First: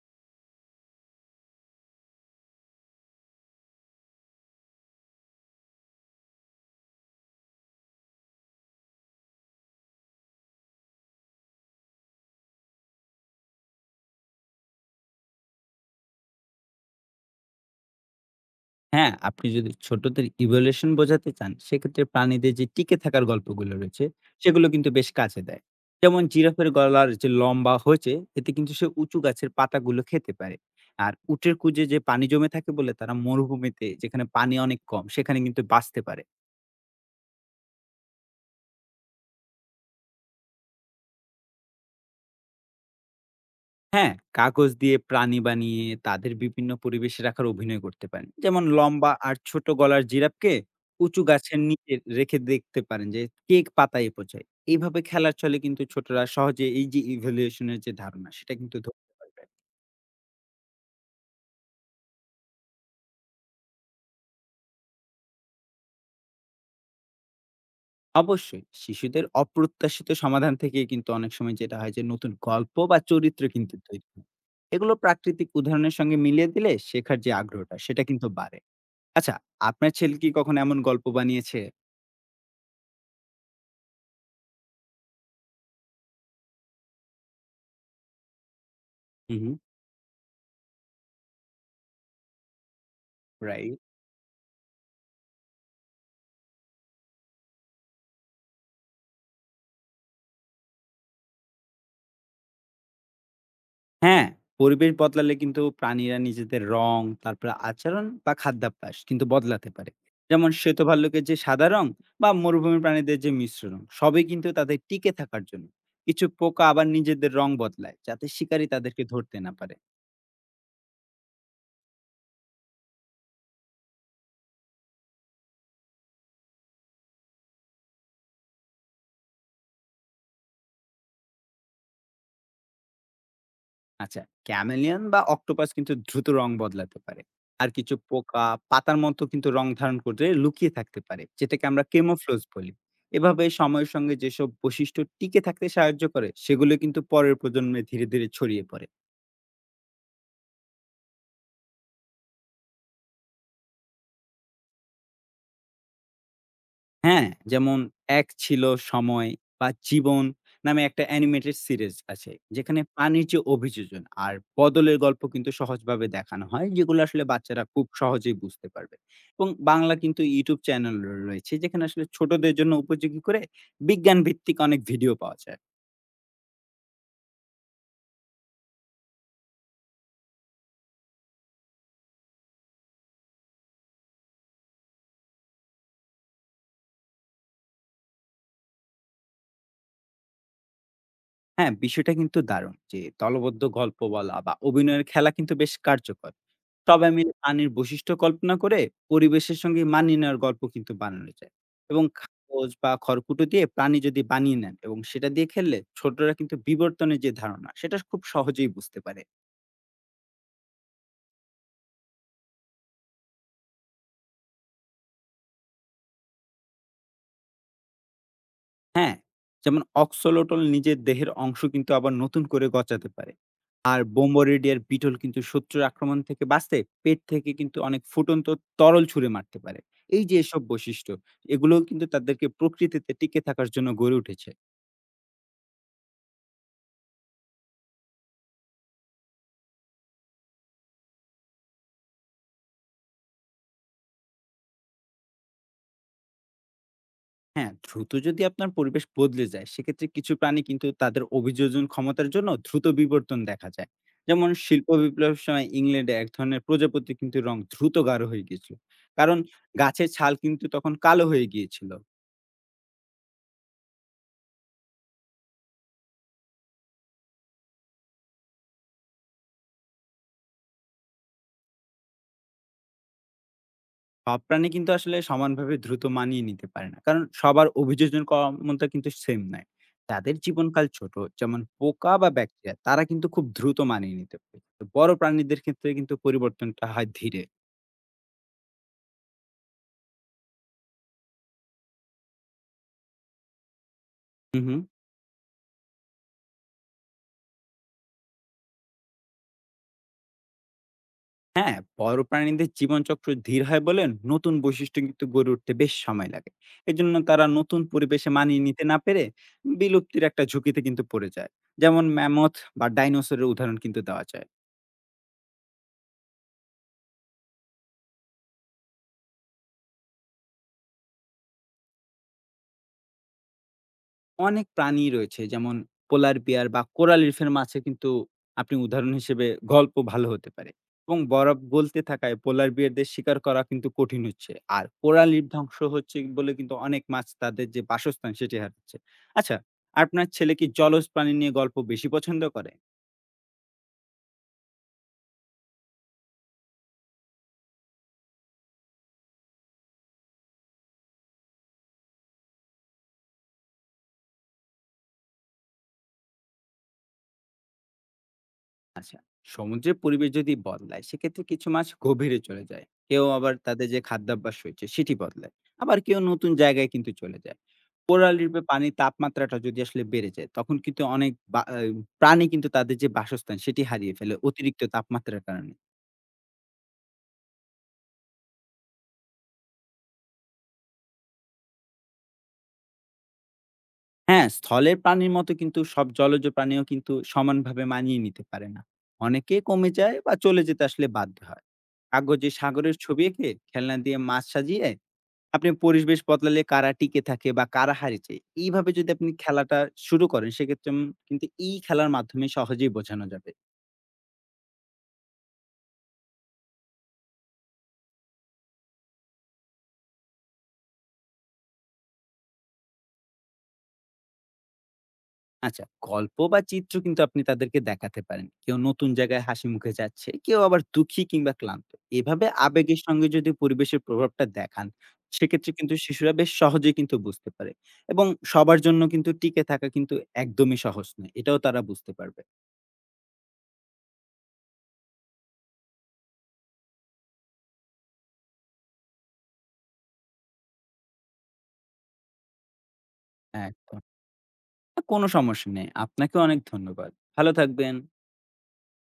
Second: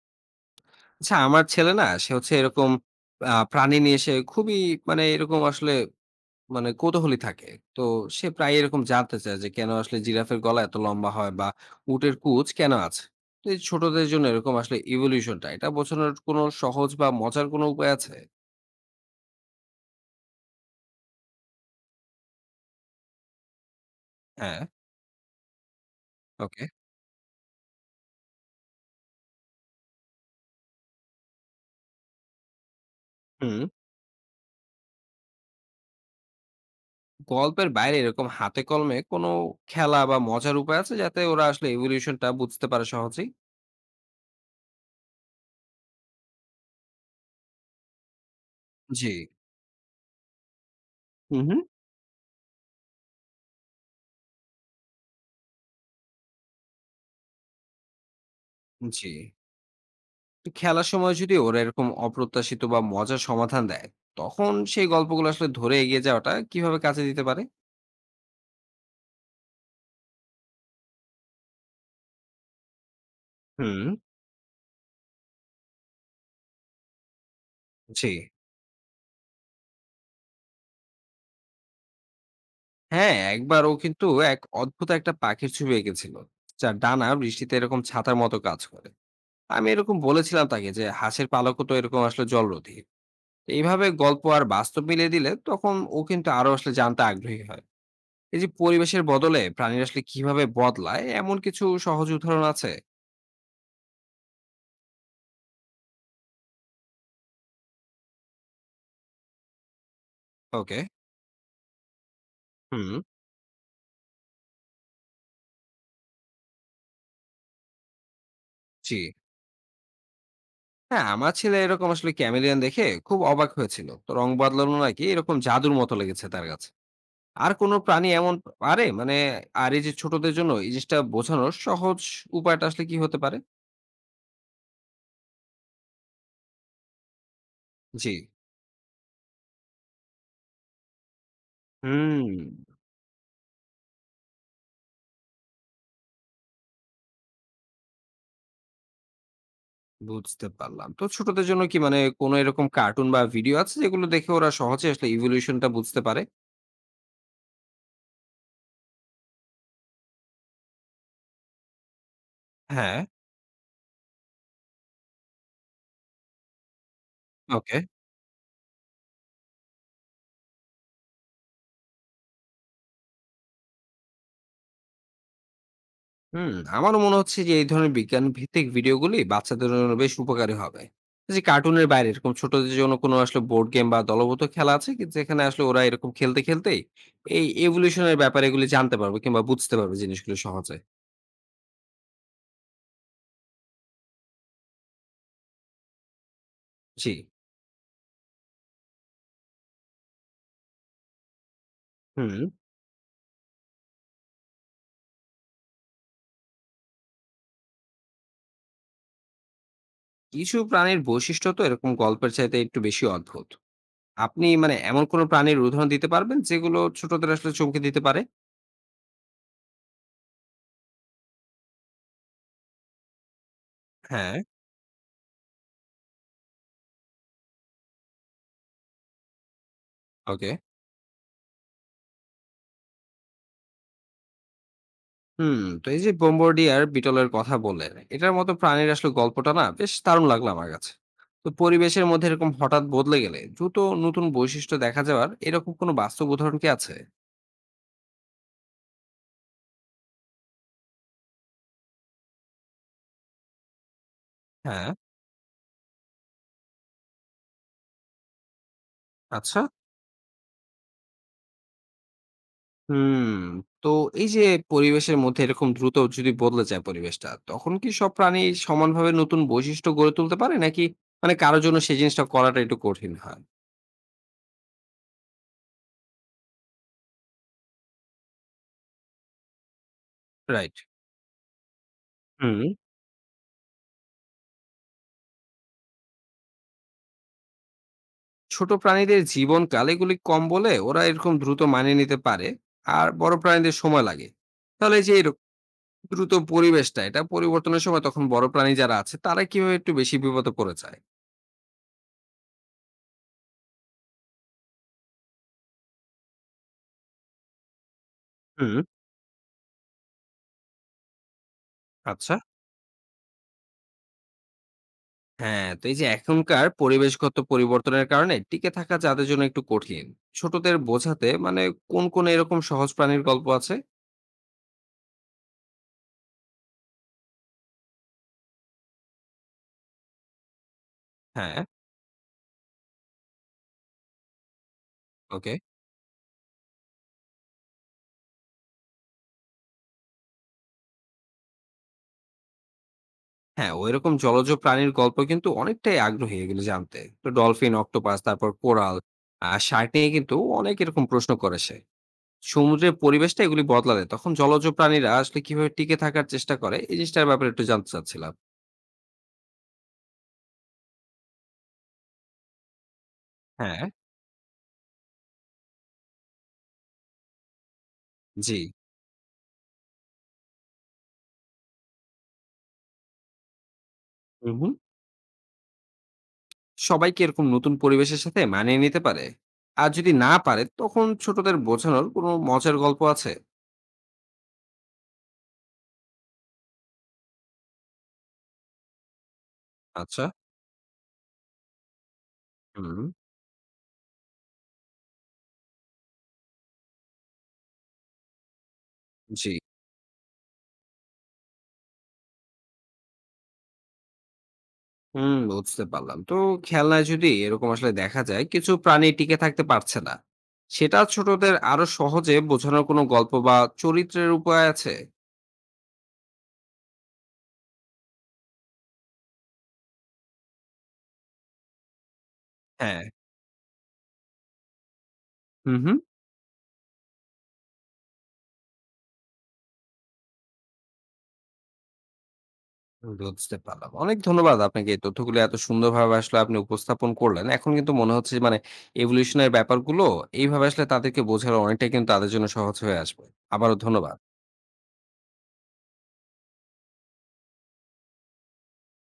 আচ্ছা, আমার ছেলে না সে হচ্ছে এরকম প্রাণী নিয়ে সে খুবই মানে এরকম আসলে মানে কৌতূহলী থাকে। তো সে প্রায় এরকম জানতে চায় যে কেন আসলে জিরাফের গলা এত লম্বা হয়, বা উটের কুচ কেন আছে। তো এই ছোটদের জন্য এরকম আসলে ইভলিউশনটা এটা বোঝানোর কোনো সহজ বা মজার কোনো উপায় আছে? হ্যাঁ, আপনি যদি ছোটদের ইভোলিউশন বোঝাতে চান, সেক্ষেত্রে প্রাণীদের যে টিকে থাকার গল্পগুলো রয়েছে, হ্যাঁ। সেগুলো কিন্তু বেশ কাজে দেয়। যেমন ওকে। জিরাফের গলার যে লম্বা হয়েছে, এতে কিন্তু সে উঁচু গাছের পাতাগুলো খেতে পারে। আর উটের কুঁজে যে পানি জমে থাকে বলে তারা হুম। মরুভূমিতে যেখানে পানি অনেক কম, সেখানে কিন্তু বাঁচতে পারে। গল্পের বাইরে এরকম হাতে কলমে কোনো খেলা বা মজার উপায় আছে যাতে ওরা আসলে ইভলিউশনটা বুঝতে পারে সহজেই? হ্যাঁ, কাগজ দিয়ে প্রাণী বানিয়ে তাদের বিভিন্ন পরিবেশে রাখার অভিনয় করতে পারেন। যেমন জি। লম্বা আর ছোট গলার জিরাফকে উঁচু হুম হুম। গাছের নিচে রেখে দেখতে পারেন যে কে পাতায় পৌঁছায়। এইভাবে খেলার ছলে কিন্তু ছোটরা সহজে এই যে ইভ্যালুয়েশন এর যে ধারণা সেটা কিন্তু জি। ধরতে পারবে। খেলার সময় যদি ওরা এরকম অপ্রত্যাশিত বা মজার সমাধান দেয়, তখন সেই গল্পগুলো আসলে ধরে এগিয়ে যাওয়াটা কিভাবে কাজে দিতে পারে? অবশ্যই শিশুদের অপ্রত্যাশিত সমাধান থেকে কিন্তু অনেক সময় যেটা হয় যে নতুন গল্প বা চরিত্র কিন্তু হুম। তৈরি হয়। এগুলো প্রাকৃতিক উদাহরণের সঙ্গে মিলিয়ে দিলে শেখার যে আগ্রহটা সেটা জি। কিন্তু বাড়ে। আচ্ছা, আপনার ছেলে কি কখনো এমন গল্প বানিয়েছে? হ্যাঁ, একবার ও কিন্তু এক অদ্ভুত একটা পাখির ছবি এঁকেছিল, যার ডানা বৃষ্টিতে এরকম ছাতার মতো কাজ করে। হু, হু। আমি এরকম বলেছিলাম তাকে যে হাঁসের পালকও তো এরকম আসলে জলরোধী। রাইট। এইভাবে গল্প আর বাস্তব মিলিয়ে দিলে তখন ও কিন্তু আরো আসলে জানতে আগ্রহী হয়। এই যে পরিবেশের বদলে প্রাণীরা আসলে কিভাবে বদলায়, এমন কিছু সহজ উদাহরণ আছে? হ্যাঁ, পরিবেশ বদলালে কিন্তু প্রাণীরা নিজেদের রং, তারপরে আচরণ বা খাদ্যাভ্যাস কিন্তু বদলাতে পারে। যেমন ওকে। শ্বেতভাল্লুকের যে সাদা রং বা মরুভূমির হুম। প্রাণীদের যে মিশ্র রং, সবই কিন্তু তাদের টিকে থাকার জন্য। কিছু পোকা আবার নিজেদের রং বদলায়, যাতে শিকারী জি। তাদেরকে ধরতে না পারে। হ্যাঁ, আমার ছেলে এরকম আসলে ক্যামেলিয়ান দেখে খুব অবাক হয়েছিল, তো রং বদলানো নাকি এরকম জাদুর মতো লেগেছে তার কাছে। আর কোনো প্রাণী এমন পারে মানে, আর এই যে ছোটদের জন্য এই জিনিসটা বোঝানোর সহজ উপায়টা আসলে কি হতে পারে? আচ্ছা, ক্যামেলিয়ন বা অক্টোপাস কিন্তু দ্রুত রং বদলাতে পারে। আর কিছু জি। পোকা পাতার মতো কিন্তু রং ধারণ করে লুকিয়ে থাকতে পারে, যেটাকে আমরা হুম। কেমোফ্লোজ বলি। এভাবে সময়ের সঙ্গে যেসব বৈশিষ্ট্য টিকে থাকতে সাহায্য করে, সেগুলো কিন্তু পরের প্রজন্মে ধীরে, ধীরে ছড়িয়ে পড়ে। বুঝতে পারলাম। তো ছোটদের জন্য কি মানে কোনো এরকম কার্টুন বা ভিডিও আছে যেগুলো দেখে ওরা সহজে আসলে ইভলিউশনটা বুঝতে পারে? হ্যাঁ, যেমন 'এক ছিল সময়' বা 'জীবন' নামে একটা অ্যানিমেটেড সিরিজ আছে। যেখানে হ্যাঁ। পানির যে অভিযোজন আর বদলের গল্প কিন্তু সহজভাবে দেখানো হয়, যেগুলো আসলে বাচ্চারা ওকে। খুব সহজেই বুঝতে পারবে। এবং বাংলা কিন্তু YouTube চ্যানেল র রয়েছে যেখানে আসলে ছোটদের জন্য উপযোগী করে বিজ্ঞান ভিত্তিক অনেক ভিডিও পাওয়া যায়। হুম। আমারও মনে হচ্ছে যে এই ধরনের বিজ্ঞান ভিত্তিক ভিডিওগুলি বাচ্চাদের জন্য বেশ উপকারী হবে। এই যে কার্টুনের বাইরে এরকম ছোটদের জন্য কোনো আসলে বোর্ড গেম বা দলগত খেলা আছে কি, যেখানে আসলে ওরা এরকম খেলতে খেলতে এই এভলিউশনের ব্যাপারে এগুলি জানতে পারবে কিংবা বুঝতে পারবে জিনিসগুলো সহজে? হ্যাঁ, বিষয়টা কিন্তু দারুণ যে দলবদ্ধ গল্প বলা বা অভিনয়ের খেলা কিন্তু বেশ কার্যকর। জি। সবাই মিলে পানির বৈশিষ্ট্য কল্পনা করে পরিবেশের সঙ্গে মানিয়ে নেওয়ার গল্প কিন্তু বানানো যায় এবং হুম। কাগজ বা খড়কুটো দিয়ে প্রাণী যদি বানিয়ে নেন এবং সেটা দিয়ে খেললে ছোটরা কিন্তু বিবর্তনের যে ধারণা সেটা খুব সহজেই বুঝতে পারে। কিছু প্রাণীর বৈশিষ্ট্য তো এরকম গল্পের চাইতে একটু বেশি অদ্ভুত। আপনি মানে এমন কোনো প্রাণীর উদাহরণ দিতে পারবেন যেগুলো ছোটদের আসলে চমকে দিতে পারে? হ্যাঁ, যেমন অক্সলোটল নিজের দেহের অংশ কিন্তু আবার নতুন করে গজাতে পারে। আর হ্যাঁ। বোম্বোরেডিয়ার বিটল কিন্তু শত্রুর আক্রমণ থেকে বাঁচতে পেট থেকে কিন্তু অনেক ফুটন্ত তরল ছুঁড়ে মারতে পারে। এই যে ওকে। এসব বৈশিষ্ট্য, এগুলোও কিন্তু তাদেরকে প্রকৃতিতে টিকে থাকার জন্য গড়ে উঠেছে। হুম। তো এই যে বোম্বার্ডিয়ার বিটলের কথা বললেন, এটার মতো প্রাণীর আসলে গল্পটা না বেশ দারুণ লাগলো আমার কাছে। তো পরিবেশের মধ্যে এরকম হঠাৎ বদলে গেলে দ্রুত নতুন বৈশিষ্ট্য দেখা যাওয়ার এরকম কোনো বাস্তব উদাহরণ কি আছে? হ্যাঁ, দ্রুত যদি আপনার পরিবেশ বদলে যায়, সেক্ষেত্রে কিছু প্রাণী কিন্তু তাদের অভিযোজন ক্ষমতার জন্য দ্রুত বিবর্তন দেখা যায়। যেমন শিল্প হ্যাঁ। বিপ্লবের সময় ইংল্যান্ডে এক ধরনের প্রজাপতির কিন্তু রং দ্রুত গাঢ় হয়ে গিয়েছিল। কারণ আচ্ছা। গাছের ছাল কিন্তু তখন কালো হয়ে গিয়েছিল। হুম। তো এই যে পরিবেশের মধ্যে এরকম দ্রুত যদি বদলে যায় পরিবেশটা, তখন কি সব প্রাণী সমানভাবে নতুন বৈশিষ্ট্য গড়ে তুলতে পারে, নাকি মানে কারোর জন্য সেই জিনিসটা করাটা একটু কঠিন হয়? সব প্রাণী কিন্তু আসলে সমানভাবে দ্রুত মানিয়ে নিতে পারে না, কারণ সবার অভিযোজন ক্ষমতা কিন্তু সেম নয়, তাদের রাইট। জীবনকাল ছোট, যেমন পোকা বা হুম। ব্যাকটেরিয়া তারা কিন্তু খুব দ্রুত মানিয়ে নিতে পারে, তো বড় প্রাণীদের ক্ষেত্রে কিন্তু পরিবর্তনটা হয় ধীরে। ছোট প্রাণীদের জীবনকাল এগুলি কম বলে ওরা এরকম দ্রুত মানিয়ে নিতে পারে, আর বড় প্রাণীদের সময় লাগে। হুম, হুম। তাহলে এই যে দ্রুত পরিবেশটা এটা পরিবর্তনের সময় তখন বড় প্রাণী যারা আছে তারা কিভাবে একটু বেশি বিপদে পড়ে যায়? হ্যাঁ, বড় প্রাণীদের জীবনচক্র ধীর হয় বলে নতুন বৈশিষ্ট্য কিন্তু গড়ে উঠতে বেশ সময় লাগে, এজন্য তারা নতুন পরিবেশে মানিয়ে হুম। নিতে না পেরে বিলুপ্তির একটা ঝুঁকিতে কিন্তু পড়ে যায়। যেমন আচ্ছা। ম্যামথ বা ডাইনোসরের উদাহরণ কিন্তু দেওয়া যায়। হ্যাঁ, তো এই যে এখনকার পরিবেশগত পরিবর্তনের কারণে টিকে থাকা যাদের জন্য একটু কঠিন, ছোটদের বোঝাতে মানে কোন কোন এরকম সহজ প্রাণীর গল্প আছে? অনেক প্রাণী রয়েছে, যেমন পোলার বিয়ার বা কোরাল রিফের মাছে কিন্তু আপনি উদাহরণ হিসেবে গল্প ভালো হতে পারে। এবং বরফ হ্যাঁ। গলতে থাকায় পোলার বিয়ারদের শিকার করা কিন্তু কঠিন হচ্ছে। আর কোরাল রিফ ওকে। ধ্বংস হচ্ছে বলে কিন্তু অনেক মাছ তাদের যে বাসস্থান সেটি হারাচ্ছে। আচ্ছা, আপনার ছেলে কি জলজ প্রাণী নিয়ে গল্প বেশি পছন্দ করে? হ্যাঁ, ওইরকম জলজ প্রাণীর গল্প কিন্তু অনেকটাই আগ্রহী এগুলো জানতে। তো ডলফিন, অক্টোপাস, তারপর কোরাল আর শার্ক নিয়ে কিন্তু অনেক এরকম প্রশ্ন করে সে। সমুদ্রের পরিবেশটা এগুলি বদলালে তখন জলজ প্রাণীরা আসলে কিভাবে টিকে থাকার চেষ্টা করে, এই জিনিসটার ব্যাপারে একটু জানতে চাচ্ছিলাম। আচ্ছা, সমুদ্রের পরিবেশ যদি বদলায় সেক্ষেত্রে কিছু মাছ গভীরে চলে যায়। কেউ আবার হ্যাঁ। তাদের যে খাদ্যাভ্যাস রয়েছে সেটি বদলায়। আবার কেউ নতুন জায়গায় কিন্তু চলে যায়। কোরাল জি। রিফে পানির তাপমাত্রাটা যদি আসলে বেড়ে যায় তখন কিন্তু অনেক বা আ প্রাণী কিন্তু তাদের যে বাসস্থান সেটি হারিয়ে ফেলে হুম, হুম। অতিরিক্ত তাপমাত্রার কারণে। সবাই কি এরকম নতুন পরিবেশের সাথে মানিয়ে নিতে পারে? আর যদি না পারে তখন ছোটদের বোঝানোর কোনো মজার গল্প আছে? হ্যাঁ, স্থলের প্রাণীর মতো কিন্তু সব জলজ প্রাণীও কিন্তু সমানভাবে মানিয়ে নিতে পারে না। অনেকে কমে যায় আচ্ছা। বা চলে যেতে আসলে বাধ্য হয়। কাগজে সাগরের হুম, ছবি এঁকে খেলনা দিয়ে মাছ সাজিয়ে আপনি পরিবেশ বদলালে কারা টিকে থাকে বা কারা হারে যায়, এইভাবে যদি আপনি জি। খেলাটা শুরু করেন সেক্ষেত্রে কিন্তু এই খেলার মাধ্যমে সহজেই বোঝানো যাবে। হুম, বুঝতে পারলাম। তো খেলনায় যদি এরকম আসলে দেখা যায় কিছু প্রাণী টিকে থাকতে পারছে না, সেটা ছোটদের আরো সহজে বোঝানোর কোনো গল্প বা চরিত্রের উপায় আছে? আচ্ছা, গল্প বা চিত্র কিন্তু আপনি তাদেরকে দেখাতে পারেন। কেউ নতুন জায়গায় হাসি মুখে যাচ্ছে, কেউ আবার দুঃখী কিংবা ক্লান্ত। এভাবে আবেগের হ্যাঁ। সঙ্গে যদি পরিবেশের প্রভাবটা দেখান, সেক্ষেত্রে হুম কিন্তু হুম। শিশুরা বেশ সহজেই কিন্তু বুঝতে পারে। এবং সবার জন্য কিন্তু টিকে থাকা কিন্তু একদমই সহজ নয়। এটাও তারা বুঝতে পারবে। বুঝতে পারলাম, অনেক ধন্যবাদ আপনাকে। এই তথ্যগুলো এত সুন্দরভাবে আসলে আপনি উপস্থাপন করলেন, এখন কিন্তু মনে হচ্ছে যে মানে এভলিউশনের ব্যাপারগুলো এইভাবে আসলে তাদেরকে বোঝানো অনেকটা কিন্তু তাদের জন্য সহজ হয়ে আসবে। আবারও একদম। ধন্যবাদ। কোনো সমস্যা নেই। আপনাকেও অনেক ধন্যবাদ। ভালো থাকবেন।